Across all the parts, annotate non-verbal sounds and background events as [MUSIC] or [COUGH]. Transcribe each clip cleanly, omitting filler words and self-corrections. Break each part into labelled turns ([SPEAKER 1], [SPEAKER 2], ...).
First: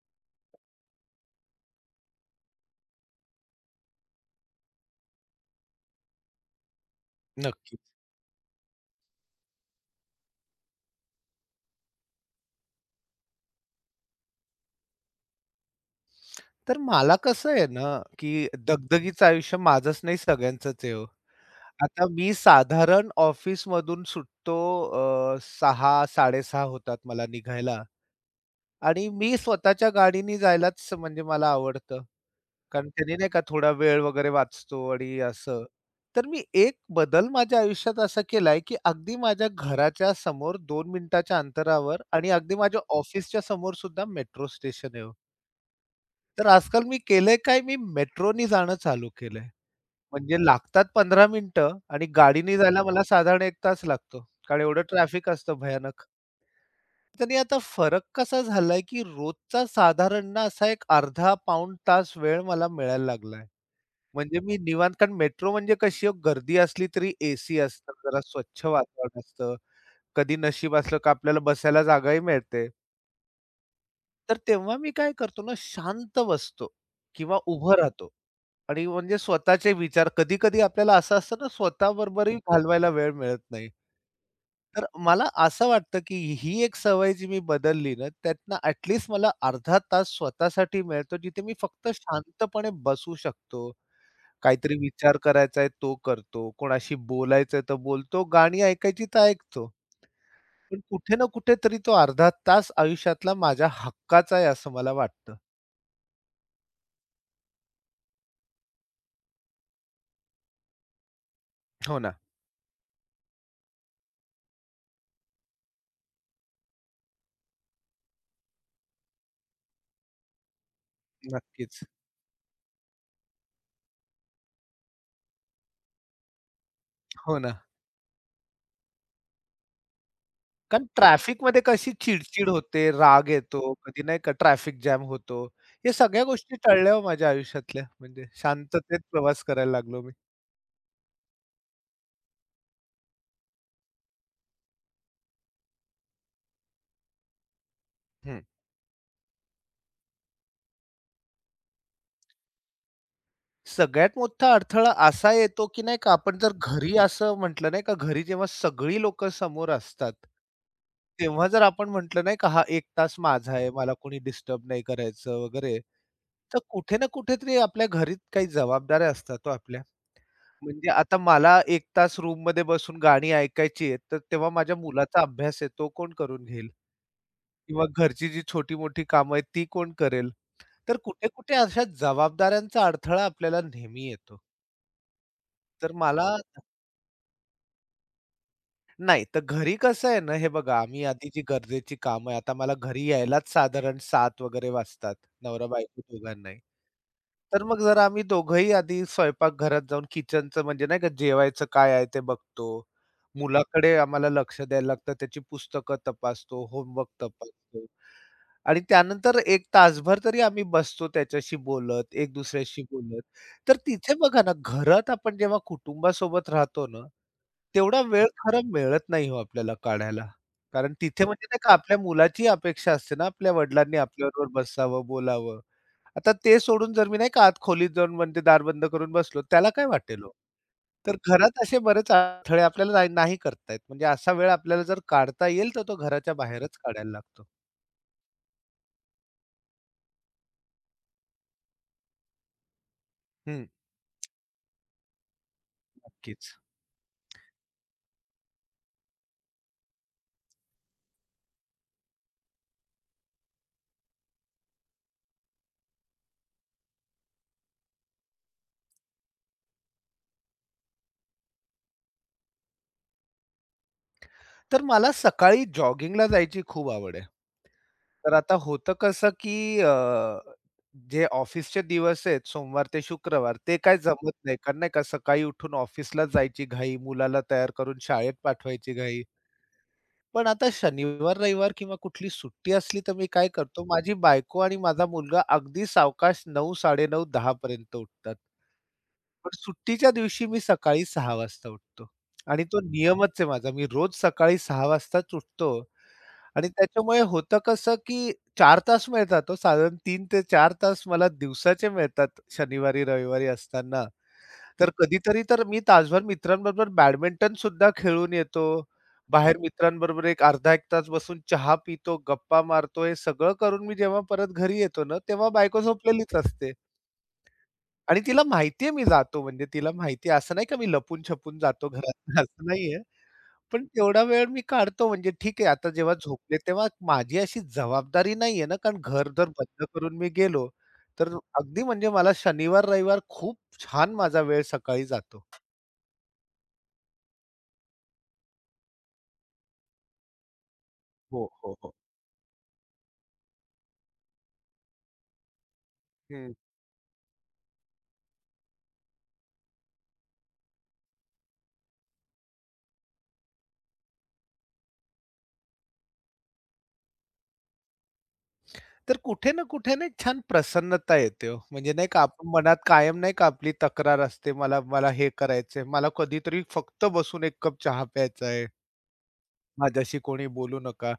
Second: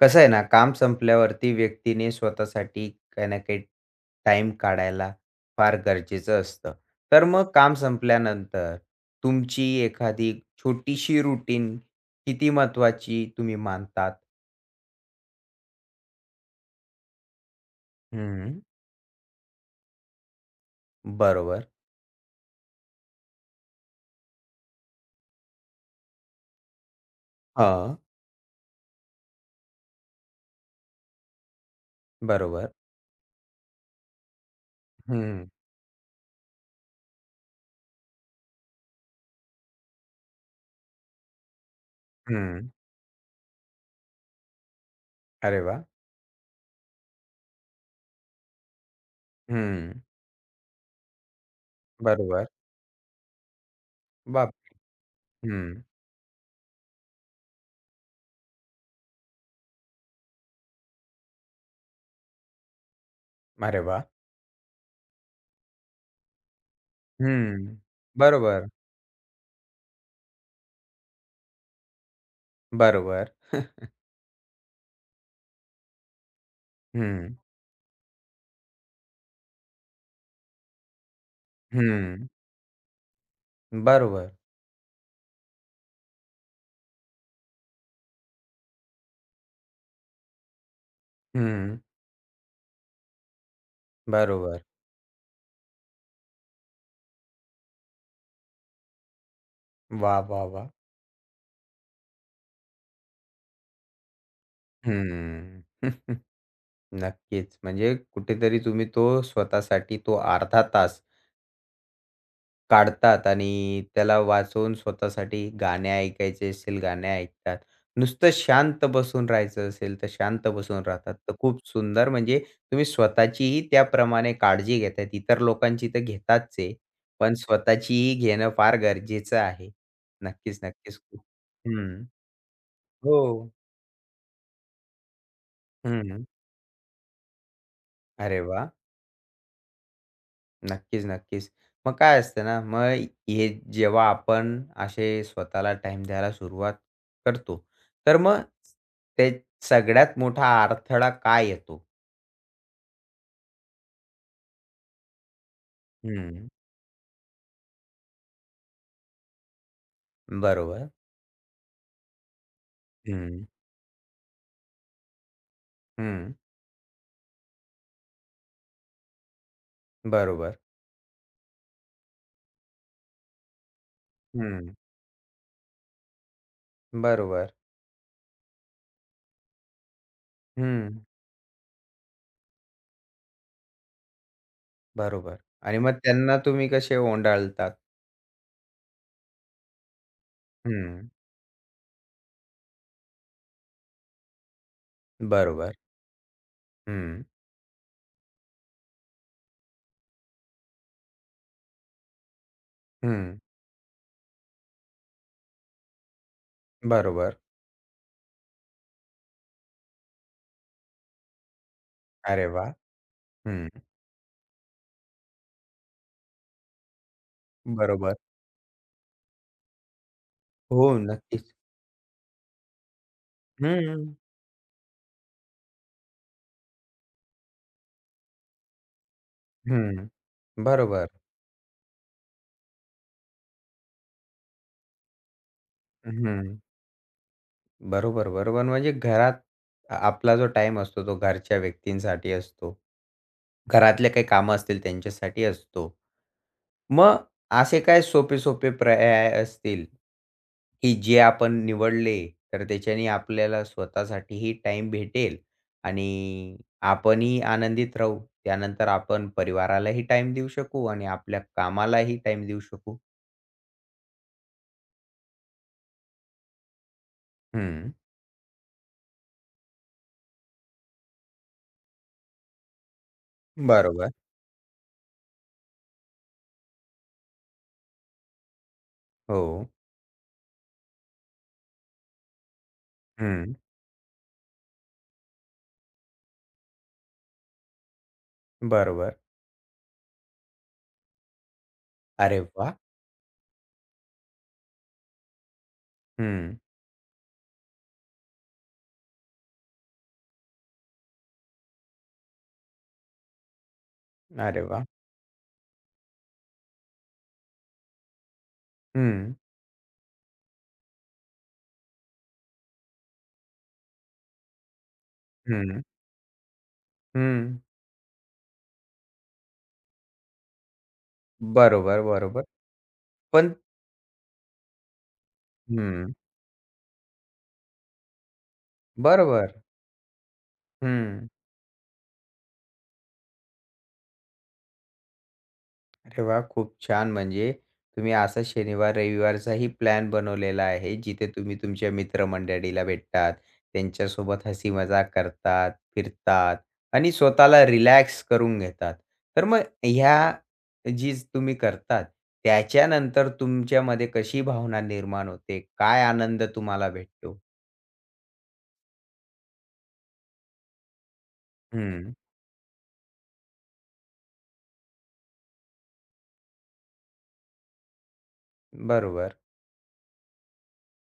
[SPEAKER 1] कसं आहे ना, काम संपल्यावरती व्यक्तीने स्वतःसाठी काही ना काही टाइम काढायला फार गरजेचं असतं. तर मग काम
[SPEAKER 2] नक्कीच.
[SPEAKER 1] संपल्यानंतर तुमची एखादी छोटीशी रुटीन किती महत्त्वाची तुम्ही मानतात?
[SPEAKER 2] तर मला कसं आहे ना, की
[SPEAKER 1] हं.
[SPEAKER 2] दगदगीचं आयुष्य माझंच नाही सगळ्यांचंच आहे हो.
[SPEAKER 1] बरोबर.
[SPEAKER 2] आता मी साधारण ऑफिसमधून सुटतो 6:00-6:30 होतात मला निघायला
[SPEAKER 1] हां.
[SPEAKER 2] आणि मी स्वतःच्या गाडीने जायलाच म्हणजे मला आवडतं.
[SPEAKER 1] बरोबर.
[SPEAKER 2] कारण त्यांनी नाही का थोडा वेळ वगैरे वाचतो आणि
[SPEAKER 1] हं,
[SPEAKER 2] असं. तर मी एक बदल माझ्या आयुष्यात असा केलाय, की अगदी माझ्या घराच्या समोर दोन मिनिटाच्या अंतरावर आणि अगदी
[SPEAKER 1] हं.
[SPEAKER 2] माझ्या ऑफिसच्या समोर सुद्धा मेट्रो स्टेशन आहे हो.
[SPEAKER 1] अरे वाह!
[SPEAKER 2] तर आजकाल मी केलंय काय, मी मेट्रोनी जाणं चालू केलंय.
[SPEAKER 1] हं.
[SPEAKER 2] म्हणजे लागतात 15 मिनिटं आणि
[SPEAKER 1] बरोबर.
[SPEAKER 2] गाडीने जायला मला साधारण 1 तास लागतो.
[SPEAKER 1] बाप
[SPEAKER 2] कारण एवढं ट्रॅफिक असतं
[SPEAKER 1] हं.
[SPEAKER 2] भयानक. त्याने आता फरक कसा झालाय, की रोजचा साधारण ना असा एक अर्धा पाऊण तास वेळ मला मिळायला लागलाय.
[SPEAKER 1] अरे वाह!
[SPEAKER 2] म्हणजे मी निवांत कारण मेट्रो म्हणजे कशी हो, गर्दी असली तरी एसी
[SPEAKER 1] हं.
[SPEAKER 2] असतं, जरा स्वच्छ
[SPEAKER 1] बरोबर,
[SPEAKER 2] वातावरण असतं. कधी नशीब असलं का आपल्याला बसायला जागाही मिळते.
[SPEAKER 1] बरोबर. [LAUGHS]
[SPEAKER 2] तर तेव्हा मी काय करतो ना, शांत बसतो
[SPEAKER 1] हं,
[SPEAKER 2] किंवा उभं राहतो आणि म्हणजे स्वतःचे विचार कधी-कधी आपल्याला असं असतं ना,
[SPEAKER 1] हं.
[SPEAKER 2] स्वतःबरोबरही घालवायला वेळ मिळत नाही.
[SPEAKER 1] बरोबर.
[SPEAKER 2] तर मला असं वाटतं, की ही एक सवय जी मी बदलली ना, त्यातनं ॲट मला अर्धा तास स्वतःसाठी मिळतो, जिथे मी
[SPEAKER 1] हं.
[SPEAKER 2] फक्त शांतपणे बसू शकतो.
[SPEAKER 1] बरोबर.
[SPEAKER 2] काहीतरी विचार करायचा आहे तो करतो, कोणाशी बोलायचं आहे तर बोलतो, गाणी ऐकायची तर ऐकतो.
[SPEAKER 1] वाह, वाह, वाह!
[SPEAKER 2] पण कुठे ना कुठेतरी तो अर्धा तास आयुष्यातला माझ्या हक्काचा आहे असं मला वाटतं.
[SPEAKER 1] हम्म. [LAUGHS] नक्कीच. म्हणजे कुठेतरी तुम्ही तो स्वतःसाठी तो अर्धा तास
[SPEAKER 2] हो ना,
[SPEAKER 1] काढतात आणि त्याला वाचवून स्वतःसाठी गाणे ऐकायचे असेल, गाणे ऐकतात. नुसतं शांत बसून राहायचं असेल, तर शांत बसून राहतात. तर खूप
[SPEAKER 2] नक्कीच.
[SPEAKER 1] सुंदर म्हणजे तुम्ही स्वतःचीही त्याप्रमाणे काळजी घेताय. इतर लोकांची तर घेताच आहे, पण
[SPEAKER 2] हो ना.
[SPEAKER 1] स्वतःचीही घेणं फार गरजेचं आहे. नक्कीच,
[SPEAKER 2] कारण
[SPEAKER 1] नक्कीच.
[SPEAKER 2] ट्रॅफिकमध्ये कशी
[SPEAKER 1] हं.
[SPEAKER 2] चिडचिड होते, राग
[SPEAKER 1] हो.
[SPEAKER 2] येतो, कधी नाही का ट्रॅफिक जॅम होतो. या सगळ्या
[SPEAKER 1] हं.
[SPEAKER 2] गोष्टी टळल्या हो माझ्या आयुष्यातल्या. म्हणजे
[SPEAKER 1] अरे वाह!
[SPEAKER 2] शांततेत प्रवास करायला लागलो मी.
[SPEAKER 1] नक्कीच, नक्कीच. मग काय असतं ना, मग हे जेव्हा आपण असे स्वतःला टाईम द्यायला सुरुवात करतो, तर
[SPEAKER 2] हं.
[SPEAKER 1] मग ते सगळ्यात मोठा अडथळा काय येतो?
[SPEAKER 2] सगळ्यात मोठा अडथळा असा येतो, की नाही का आपण
[SPEAKER 1] हं.
[SPEAKER 2] जर घरी असं म्हटलं नाही का, घरी जेव्हा सगळी लोकं समोर असतात,
[SPEAKER 1] बरोबर.
[SPEAKER 2] तेव्हा जर आपण म्हटलं नाही का, हा 1 तास
[SPEAKER 1] हं.
[SPEAKER 2] माझा आहे, मला कोणी डिस्टर्ब नाही करायचं वगैरे,
[SPEAKER 1] हं.
[SPEAKER 2] तर कुठे ना कुठेतरी आपल्या घरी काही जबाबदाऱ्या असतात हो आपल्या.
[SPEAKER 1] बरोबर.
[SPEAKER 2] म्हणजे आता मला 1 तास रूममध्ये बसून गाणी ऐकायची आहेत, तर तेव्हा
[SPEAKER 1] हं.
[SPEAKER 2] माझ्या मुलाचा अभ्यास आहे तो कोण करून घेईल?
[SPEAKER 1] बरोबर.
[SPEAKER 2] किंवा घरची जी छोटी-मोठी कामं आहेत ती कोण करेल? तर
[SPEAKER 1] हं.
[SPEAKER 2] कुठे-कुठे अशा जबाबदाऱ्यांचा अडथळा आपल्याला नेहमी येतो.
[SPEAKER 1] बरोबर. आणि
[SPEAKER 2] तर
[SPEAKER 1] मग
[SPEAKER 2] मला
[SPEAKER 1] त्यांना तुम्ही कसे ओंडाळतात?
[SPEAKER 2] नाही, तर घरी कसं आहे ना, हे बघा आम्ही
[SPEAKER 1] हं.
[SPEAKER 2] आधी जी गरजेची कामं आहे, आता मला घरी यायलाच साधारण 7 वगैरे वाजतात,
[SPEAKER 1] बरोबर.
[SPEAKER 2] नवरा-बायको दोघांनाही.
[SPEAKER 1] हं.
[SPEAKER 2] तर मग जरा आम्ही दोघंही आधी स्वयंपाकघरात जाऊन किचनचं म्हणजे नाही का जेवायचं काय आहे ते बघतो.
[SPEAKER 1] हं.
[SPEAKER 2] मुलाकडे आम्हाला लक्ष द्यायला लागतं. त्याची पुस्तकं तपासतो, होमवर्क
[SPEAKER 1] बरोबर.
[SPEAKER 2] तपासतो आणि त्यानंतर एक तासभर तरी आम्ही बसतो त्याच्याशी बोलत, एक
[SPEAKER 1] अरे वाह!
[SPEAKER 2] दुसऱ्याशी बोलत. तर
[SPEAKER 1] हं.
[SPEAKER 2] तिथे बघा ना, घरात आपण जेव्हा कुटुंबासोबत राहतो ना, तेवढा
[SPEAKER 1] बरोबर.
[SPEAKER 2] वेळ खरा मिळत नाही हो आपल्याला काढायला.
[SPEAKER 1] हो,
[SPEAKER 2] कारण तिथे म्हणजे
[SPEAKER 1] नक्कीच.
[SPEAKER 2] नाही का आपल्या मुलाची अपेक्षा असते ना, आपल्या वडिलांनी
[SPEAKER 1] हं.
[SPEAKER 2] आपल्याबरोबर बसावं, बोलावं. आता ते सोडून जर मी नाही का आत खोलीत जाऊन म्हणजे दार बंद करून बसलो, त्याला काय
[SPEAKER 1] हं.
[SPEAKER 2] वाटेल हो?
[SPEAKER 1] बरोबर.
[SPEAKER 2] तर घरात असे बरेच अडथळे आपल्याला नाही नाही करता येत. म्हणजे असा वेळ आपल्याला जर काढता येईल, तर तो घराच्या
[SPEAKER 1] हं.
[SPEAKER 2] बाहेरच काढायला लागतो.
[SPEAKER 1] बरोबर, बरोबर. म्हणजे घरात आपला जो टाईम असतो तो घरच्या व्यक्तींसाठी असतो.
[SPEAKER 2] हं,
[SPEAKER 1] घरातले काही कामं असतील त्यांच्यासाठी असतो.
[SPEAKER 2] नक्कीच.
[SPEAKER 1] मग असे काय सोपे-सोपे पर्याय असतील, की जे आपण निवडले तर त्याच्याने आपल्याला स्वतःसाठीही टाईम भेटेल आणि आपणही आनंदित राहू. त्यानंतर आपण परिवारालाही टाईम देऊ शकू आणि आपल्या कामालाही टाईम देऊ शकू.
[SPEAKER 2] तर मला सकाळी जॉगिंगला जायची खूप आवड आहे.
[SPEAKER 1] हं.
[SPEAKER 2] तर आता होतं कसं, की जे ऑफिसचे दिवस आहेत सोमवार ते शुक्रवार, ते काय
[SPEAKER 1] बरोबर.
[SPEAKER 2] जमत नाही. कारण नाही का सकाळी उठून ऑफिसला जायची घाई, मुलाला तयार करून शाळेत पाठवायची घाई.
[SPEAKER 1] हो.
[SPEAKER 2] पण आता शनिवार, रविवार किंवा कुठली सुट्टी असली तर मी काय
[SPEAKER 1] हं.
[SPEAKER 2] करतो, माझी बायको आणि माझा मुलगा अगदी सावकाश 9, 9:30, 10 पर्यंत उठतात.
[SPEAKER 1] बरोबर.
[SPEAKER 2] पण सुट्टीच्या दिवशी मी सकाळी 6 वाजता उठतो
[SPEAKER 1] अरे
[SPEAKER 2] आणि
[SPEAKER 1] वाह!
[SPEAKER 2] तो नियमच आहे माझा. मी रोज सकाळी 6 वाजताच उठतो
[SPEAKER 1] हं.
[SPEAKER 2] आणि त्याच्यामुळे होतं कसं, की 4 तास मिळतात हो. साधारण 3 ते 4 तास मला दिवसाचे मिळतात शनिवारी, रविवारी असताना.
[SPEAKER 1] अरे वाह!
[SPEAKER 2] तर कधीतरी तर मी तासभर मित्रांबरोबर बॅडमिंटन सुद्धा खेळून येतो.
[SPEAKER 1] हं,
[SPEAKER 2] बाहेर मित्रांबरोबर एक अर्धा एक तास बसून चहा पितो, गप्पा मारतो. हे सगळं करून मी जेव्हा परत घरी येतो ना, तेव्हा बायको
[SPEAKER 1] हं,
[SPEAKER 2] झोपलेलीच असते.
[SPEAKER 1] हं.
[SPEAKER 2] आणि तिला माहिती मी जातो म्हणजे तिला माहिती आहे. असं नाही का मी लपून-छपून जातो
[SPEAKER 1] बरोबर,
[SPEAKER 2] घरातनं
[SPEAKER 1] बरोबर.
[SPEAKER 2] [LAUGHS] असं नाहीये.
[SPEAKER 1] पण
[SPEAKER 2] पण तेवढा वेळ मी काढतो म्हणजे ठीक आहे आता
[SPEAKER 1] हं,
[SPEAKER 2] जेव्हा झोपले तेव्हा माझी अशी जबाबदारी नाहीये ना, कारण घर जर
[SPEAKER 1] बरोबर.
[SPEAKER 2] बंद करून मी गेलो,
[SPEAKER 1] हं.
[SPEAKER 2] तर अगदी म्हणजे मला शनिवार, रविवार खूप छान माझा वेळ सकाळी जातो.
[SPEAKER 1] अरे वाह! खूप छान. म्हणजे तुम्ही असा शनिवार, रविवारचाही प्लॅन बनवलेला आहे, जिथे
[SPEAKER 2] हो,
[SPEAKER 1] तुम्ही
[SPEAKER 2] हो,
[SPEAKER 1] तुमच्या
[SPEAKER 2] हो.
[SPEAKER 1] मित्रमंडळीला भेटतात, त्यांच्यासोबत हसी-मजाक करतात,
[SPEAKER 2] हं.
[SPEAKER 1] फिरतात आणि स्वतःला रिलॅक्स करून घेतात. तर मग ह्या जी तुम्ही करतात, त्याच्यानंतर तुमच्यामध्ये कशी भावना निर्माण होते? काय आनंद तुम्हाला भेटतो?
[SPEAKER 2] तर कुठे ना कुठे ना एक छान प्रसन्नता येते हो. म्हणजे नाही
[SPEAKER 1] हं,
[SPEAKER 2] का आपण मनात कायम नाही का आपली तक्रार असते, मला मला हे करायचंय, मला कधीतरी फक्त बसून एक कप चहा प्यायचा आहे,
[SPEAKER 1] बरोबर.
[SPEAKER 2] माझ्याशी कोणी बोलू नका.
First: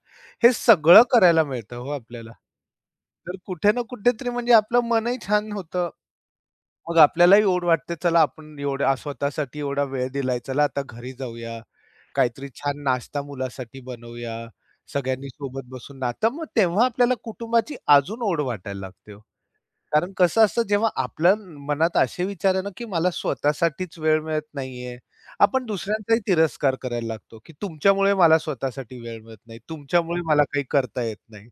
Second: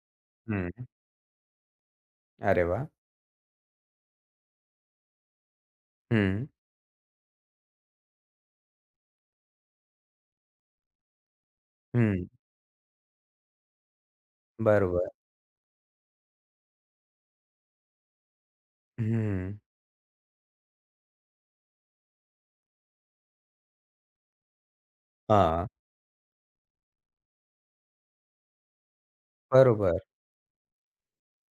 [SPEAKER 2] हे
[SPEAKER 1] हं.
[SPEAKER 2] सगळं करायला मिळतं हो आपल्याला.
[SPEAKER 1] अरे वाह!
[SPEAKER 2] तर कुठे ना कुठेतरी म्हणजे आपलं मनही छान होतं.
[SPEAKER 1] हं,
[SPEAKER 2] मग आपल्यालाही ओढ वाटते, चला आपण एवढा स्वतःसाठी एवढा वेळ दिलाय, चला आता घरी जाऊया.
[SPEAKER 1] हं.
[SPEAKER 2] काहीतरी छान नाश्ता मुलासाठी बनवूया,
[SPEAKER 1] बरोबर.
[SPEAKER 2] सगळ्यांनी सोबत बसून ना तर मग तेव्हा आपल्याला कुटुंबाची अजून ओढ वाटायला लागते हो.
[SPEAKER 1] हं.
[SPEAKER 2] कारण कसं असतं जेव्हा आपल्या मनात असे विचार आहे ना, की मला स्वतःसाठीच वेळ मिळत नाहीये, आपण
[SPEAKER 1] हां.
[SPEAKER 2] दुसऱ्यांचाही तिरस्कार करायला लागतो, की तुमच्यामुळे मला स्वतःसाठी वेळ मिळत नाही,
[SPEAKER 1] बरोबर.
[SPEAKER 2] तुमच्यामुळे मला काही करता येत नाही.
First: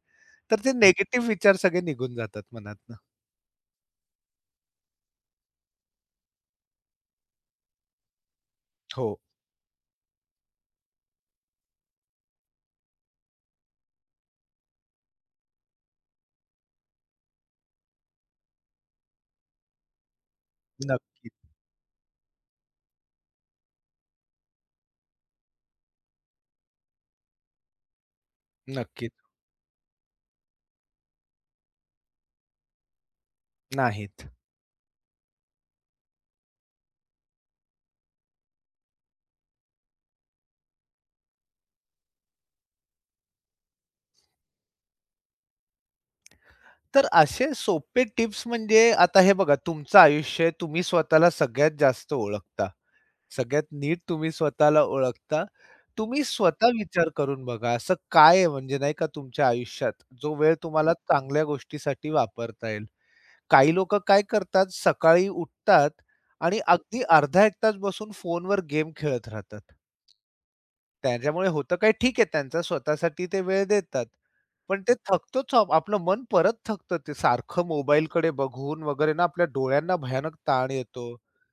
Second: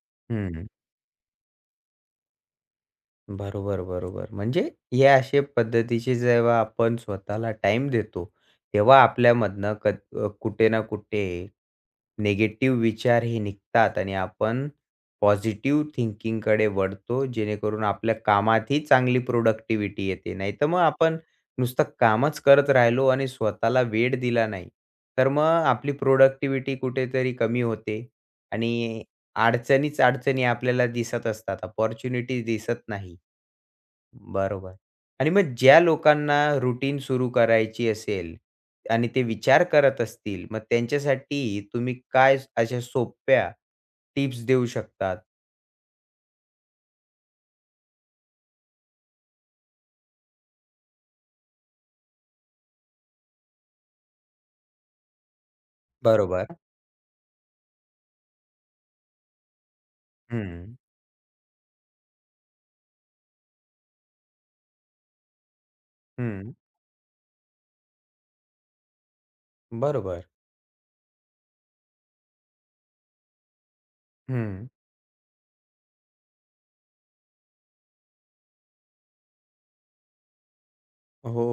[SPEAKER 2] तर
[SPEAKER 1] हं.
[SPEAKER 2] ते निगेटिव्ह विचार सगळे निघून जातात मनातनं.
[SPEAKER 1] बरोबर, बरोबर. म्हणजे हे असे पद्धतीचे जेव्हा आपण स्वतःला टाइम देतो, तेव्हा
[SPEAKER 2] हो,
[SPEAKER 1] कुठे ना कुठे निगेटिव्ह विचार हे निघतात आणि आपण पॉझिटिव्ह थिंकिंगकडे वळतो, जेणेकरून आपल्या कामातही चांगली प्रोडक्टिव्हिटी येते. नाहीतर मग आपण
[SPEAKER 2] नक्कीच,
[SPEAKER 1] नुसतं कामच करत राहिलो आणि स्वतःला वेळ दिला नाही, तर मग आपली प्रोडक्टिव्हिटी कुठेतरी कमी होते आणि
[SPEAKER 2] नक्कीच.
[SPEAKER 1] अडचणीच अडचणी आपल्याला दिसत असतात, अपॉर्च्युनिटीज दिसत नाही.
[SPEAKER 2] नाहीत.
[SPEAKER 1] बरोबर. आणि मग ज्या लोकांना रुटीन सुरू करायची असेल आणि ते विचार करत असतील, मग त्यांच्यासाठी तुम्ही अशा सोप्या टिप्स देऊ शकतात?
[SPEAKER 2] तर असे सोपे टिप्स म्हणजे आता हे बघा तुमचं आयुष्य आहे, तुम्ही स्वतःला सगळ्यात जास्त ओळखता. सगळ्यात नीट तुम्ही स्वतःला ओळखता. तुम्ही
[SPEAKER 1] बरोबर.
[SPEAKER 2] स्वतः विचार करून बघा, असं काय आहे म्हणजे नाही का तुमच्या आयुष्यात, जो वेळ
[SPEAKER 1] हं,
[SPEAKER 2] तुम्हाला चांगल्या गोष्टीसाठी वापरता येईल? काही लोकं काय करतात, सकाळी उठतात
[SPEAKER 1] हं.
[SPEAKER 2] आणि अगदी अर्धा 1 तास बसून फोनवर गेम खेळत राहतात.
[SPEAKER 1] बरोबर.
[SPEAKER 2] त्याच्यामुळे होतं काय, ठीक आहे त्यांचा स्वतःसाठी ते वेळ देतात.
[SPEAKER 1] हं.
[SPEAKER 2] पण ते थकतोच आहो आपलं मन परत थकतं ते सारखं मोबाईलकडे बघून वगैरे ना आपल्या डोळ्यांना भयानक ताण येतो.
[SPEAKER 1] हो.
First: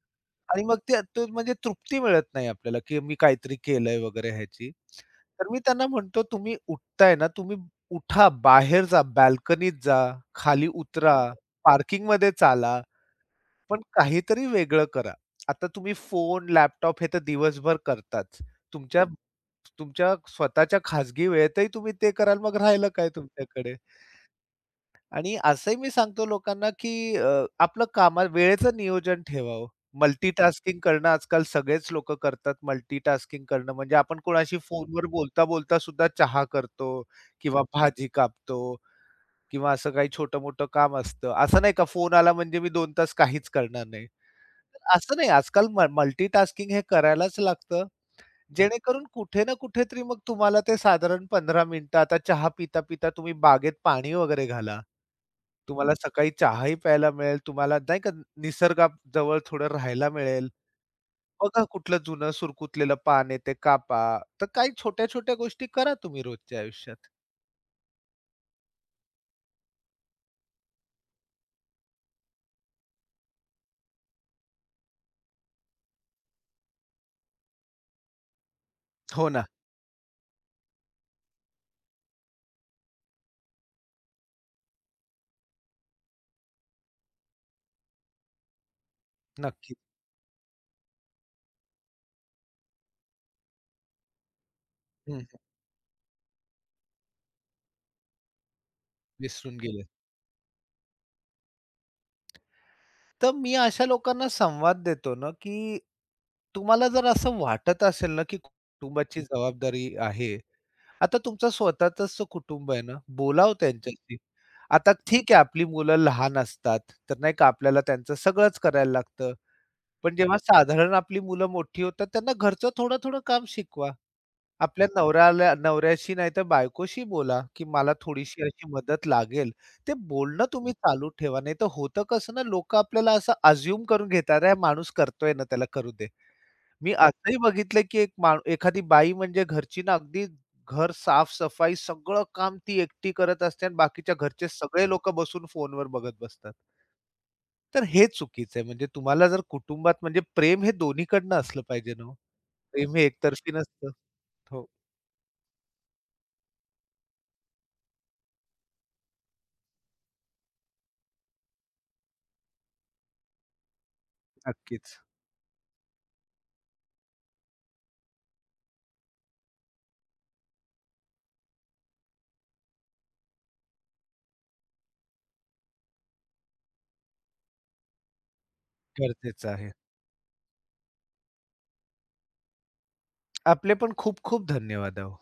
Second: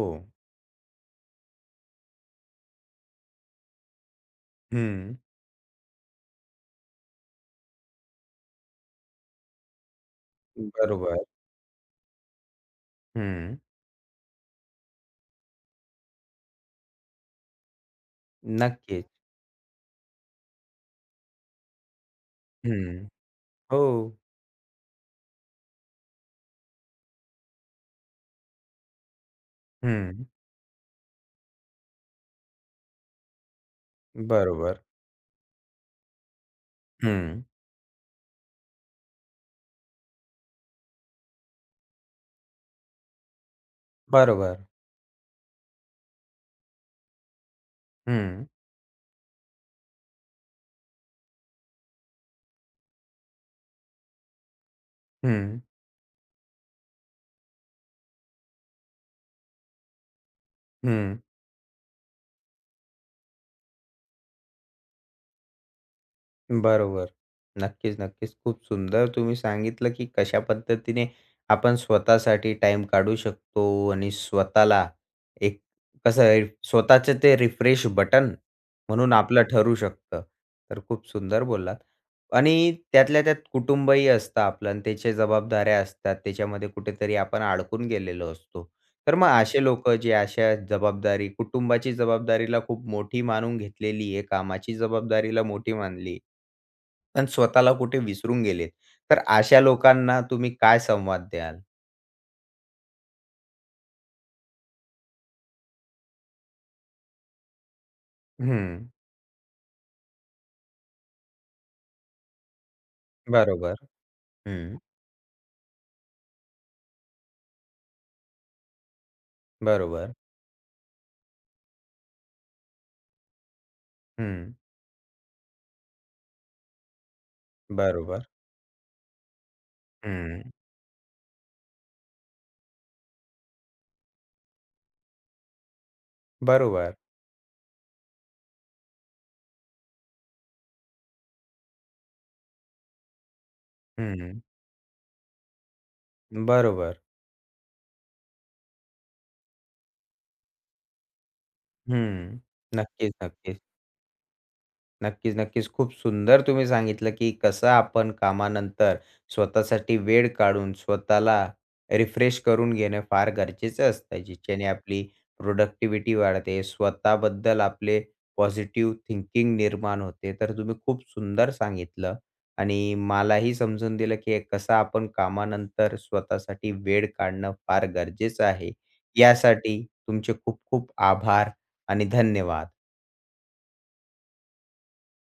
[SPEAKER 2] आणि मग ते तो म्हणजे तृप्ती मिळत नाही आपल्याला, की मी काहीतरी केलंय वगैरे ह्याची.
[SPEAKER 1] हं.
[SPEAKER 2] तर मी त्यांना म्हणतो, "तुम्ही उठताय ना, तुम्ही उठा, बाहेर जा, बाल्कनीत जा, खाली उतरा,
[SPEAKER 1] बरोबर.
[SPEAKER 2] पार्किंगमध्ये चाला,
[SPEAKER 1] हं.
[SPEAKER 2] पण काहीतरी वेगळं करा." आता तुम्ही फोन, लॅपटॉप हे तर दिवसभर करताच. तुमच्या
[SPEAKER 1] नक्कीच.
[SPEAKER 2] तुमच्या स्वतःच्या खाजगी वेळेतही तुम्ही ते कराल, मग राहिलं
[SPEAKER 1] हं.
[SPEAKER 2] काय तुमच्याकडे?
[SPEAKER 1] हो.
[SPEAKER 2] आणि असंही मी सांगतो लोकांना, की आपलं कामा वेळेचं नियोजन ठेवावं.
[SPEAKER 1] हं.
[SPEAKER 2] मल्टीटास्किंग करणं आजकाल सगळेच लोकं करतात. मल्टीटास्किंग करणं म्हणजे आपण कोणाशी
[SPEAKER 1] बरोबर.
[SPEAKER 2] फोनवर बोलता-बोलता सुद्धा चहा करतो
[SPEAKER 1] हं.
[SPEAKER 2] किंवा भाजी कापतो किंवा असं काही छोटं-मोठं काम असतं. असं नाही का फोन आला म्हणजे मी 2 तास काहीच करणार नाही.
[SPEAKER 1] बरोबर.
[SPEAKER 2] तर असं नाही आजकाल मल्टीटास्किंग हे करायलाच लागतं.
[SPEAKER 1] हं,
[SPEAKER 2] जेणेकरून कुठे ना कुठेतरी मग तुम्हाला ते साधारण 15 मिनिटं आता चहा पिता-पिता तुम्ही बागेत पाणी वगैरे घाला.
[SPEAKER 1] हं,
[SPEAKER 2] तुम्हाला सकाळी चहाही प्यायला मिळेल, तुम्हाला नाही का निसर्गाजवळ थोडं राहायला मिळेल.
[SPEAKER 1] हं.
[SPEAKER 2] बघा कुठलं जुनं सुरकुतलेलं पान आहे ते कापा. तर काही छोट्या-छोट्या गोष्टी करा तुम्ही रोजच्या आयुष्यात.
[SPEAKER 1] बरोबर. नक्कीच, नक्कीच. खूप सुंदर तुम्ही सांगितलं, की कशा पद्धतीने आपण स्वतःसाठी टाइम काढू शकतो आणि स्वतःला एक कसं आहे स्वतःचं ते रिफ्रेश बटन म्हणून
[SPEAKER 2] हो
[SPEAKER 1] आपलं
[SPEAKER 2] ना,
[SPEAKER 1] ठरू शकतं. तर खूप सुंदर बोललात. आणि त्यातल्या त्यात कुटुंबही असतं आपलं आणि त्याच्या जबाबदाऱ्या असतात. त्याच्यामध्ये कुठेतरी आपण अडकून गेलेलो असतो. तर मग असे
[SPEAKER 2] नक्की.
[SPEAKER 1] लोकं जे अशा जबाबदारी कुटुंबाची जबाबदारीला खूप मोठी मानून घेतलेली आहे, कामाची
[SPEAKER 2] हं, हं.
[SPEAKER 1] जबाबदारीला मोठी मानली. पण स्वतःला कुठे विसरून गेलेत. तर
[SPEAKER 2] विसरून
[SPEAKER 1] अशा
[SPEAKER 2] गेले.
[SPEAKER 1] लोकांना तुम्ही काय संवाद द्याल?
[SPEAKER 2] तर मी अशा लोकांना संवाद देतो ना, की तुम्हाला जर असं वाटत असेल ना, की
[SPEAKER 1] हं.
[SPEAKER 2] कुटुंबाची जबाबदारी आहे. आता तुमचं स्वतःचंच कुटुंब आहे ना, बोलावं
[SPEAKER 1] बरोबर.
[SPEAKER 2] त्यांच्याशी.
[SPEAKER 1] हं.
[SPEAKER 2] आता ठीक आहे आपली मुलं लहान असतात, तर नाही का आपल्याला त्यांचं सगळंच करायला लागतं.
[SPEAKER 1] बरोबर.
[SPEAKER 2] पण जेव्हा साधारण आपली मुलं मोठी होतात, त्यांना घरचं थोडं-थोडं काम शिकवा.
[SPEAKER 1] हं.
[SPEAKER 2] आपल्या नवऱ्याला नवऱ्याशी नाहीतर बायकोशी बोला, की मला
[SPEAKER 1] बरोबर.
[SPEAKER 2] थोडीशी अशी मदत लागेल. ते बोलणं
[SPEAKER 1] हं.
[SPEAKER 2] तुम्ही चालू ठेवा. नाहीतर होतं कसं ना, लोकं आपल्याला असं अझ्युम करून घेतात, "अरे, हा माणूस करतोय ना, त्याला करू दे." मी
[SPEAKER 1] बरोबर.
[SPEAKER 2] असंही बघितलंय, की एक माण एखादी बाई म्हणजे घरची ना, अगदी घर साफ सगळं काम ती एकटी करत असते आणि बाकीच्या
[SPEAKER 1] हं.
[SPEAKER 2] घरचे सगळे लोकं बसून फोनवर बघत बसतात.
[SPEAKER 1] बरोबर.
[SPEAKER 2] तर हे चुकीचं आहे. म्हणजे तुम्हाला जर कुटुंबात म्हणजे प्रेम हे दोन्हीकडनं असलं पाहिजे ना हो.
[SPEAKER 1] हं.
[SPEAKER 2] प्रेम हे
[SPEAKER 1] नक्कीच,
[SPEAKER 2] एकतर्फी
[SPEAKER 1] नक्कीच.
[SPEAKER 2] नसतं. हो,
[SPEAKER 1] नक्कीच, नक्कीच. खूप सुंदर तुम्ही सांगितलं, की कसं आपण कामानंतर स्वतःसाठी वेळ काढून स्वतःला रिफ्रेश करून घेणं फार गरजेचं असतं. ज्याच्याने
[SPEAKER 2] नक्कीच.
[SPEAKER 1] आपली प्रोडक्टिव्हिटी वाढते. स्वतःबद्दल आपले पॉझिटिव्ह थिंकिंग निर्माण होते. तर तुम्ही खूप सुंदर सांगितलं आणि मलाही समजून दिलं, की कसं आपण कामानंतर स्वतःसाठी वेळ काढणं फार गरजेचं आहे.
[SPEAKER 2] गरजेचं आहे.
[SPEAKER 1] यासाठी तुमचे खूप खूप आभार आणि धन्यवाद.
[SPEAKER 2] आपले पण खूप खूप धन्यवाद अहो.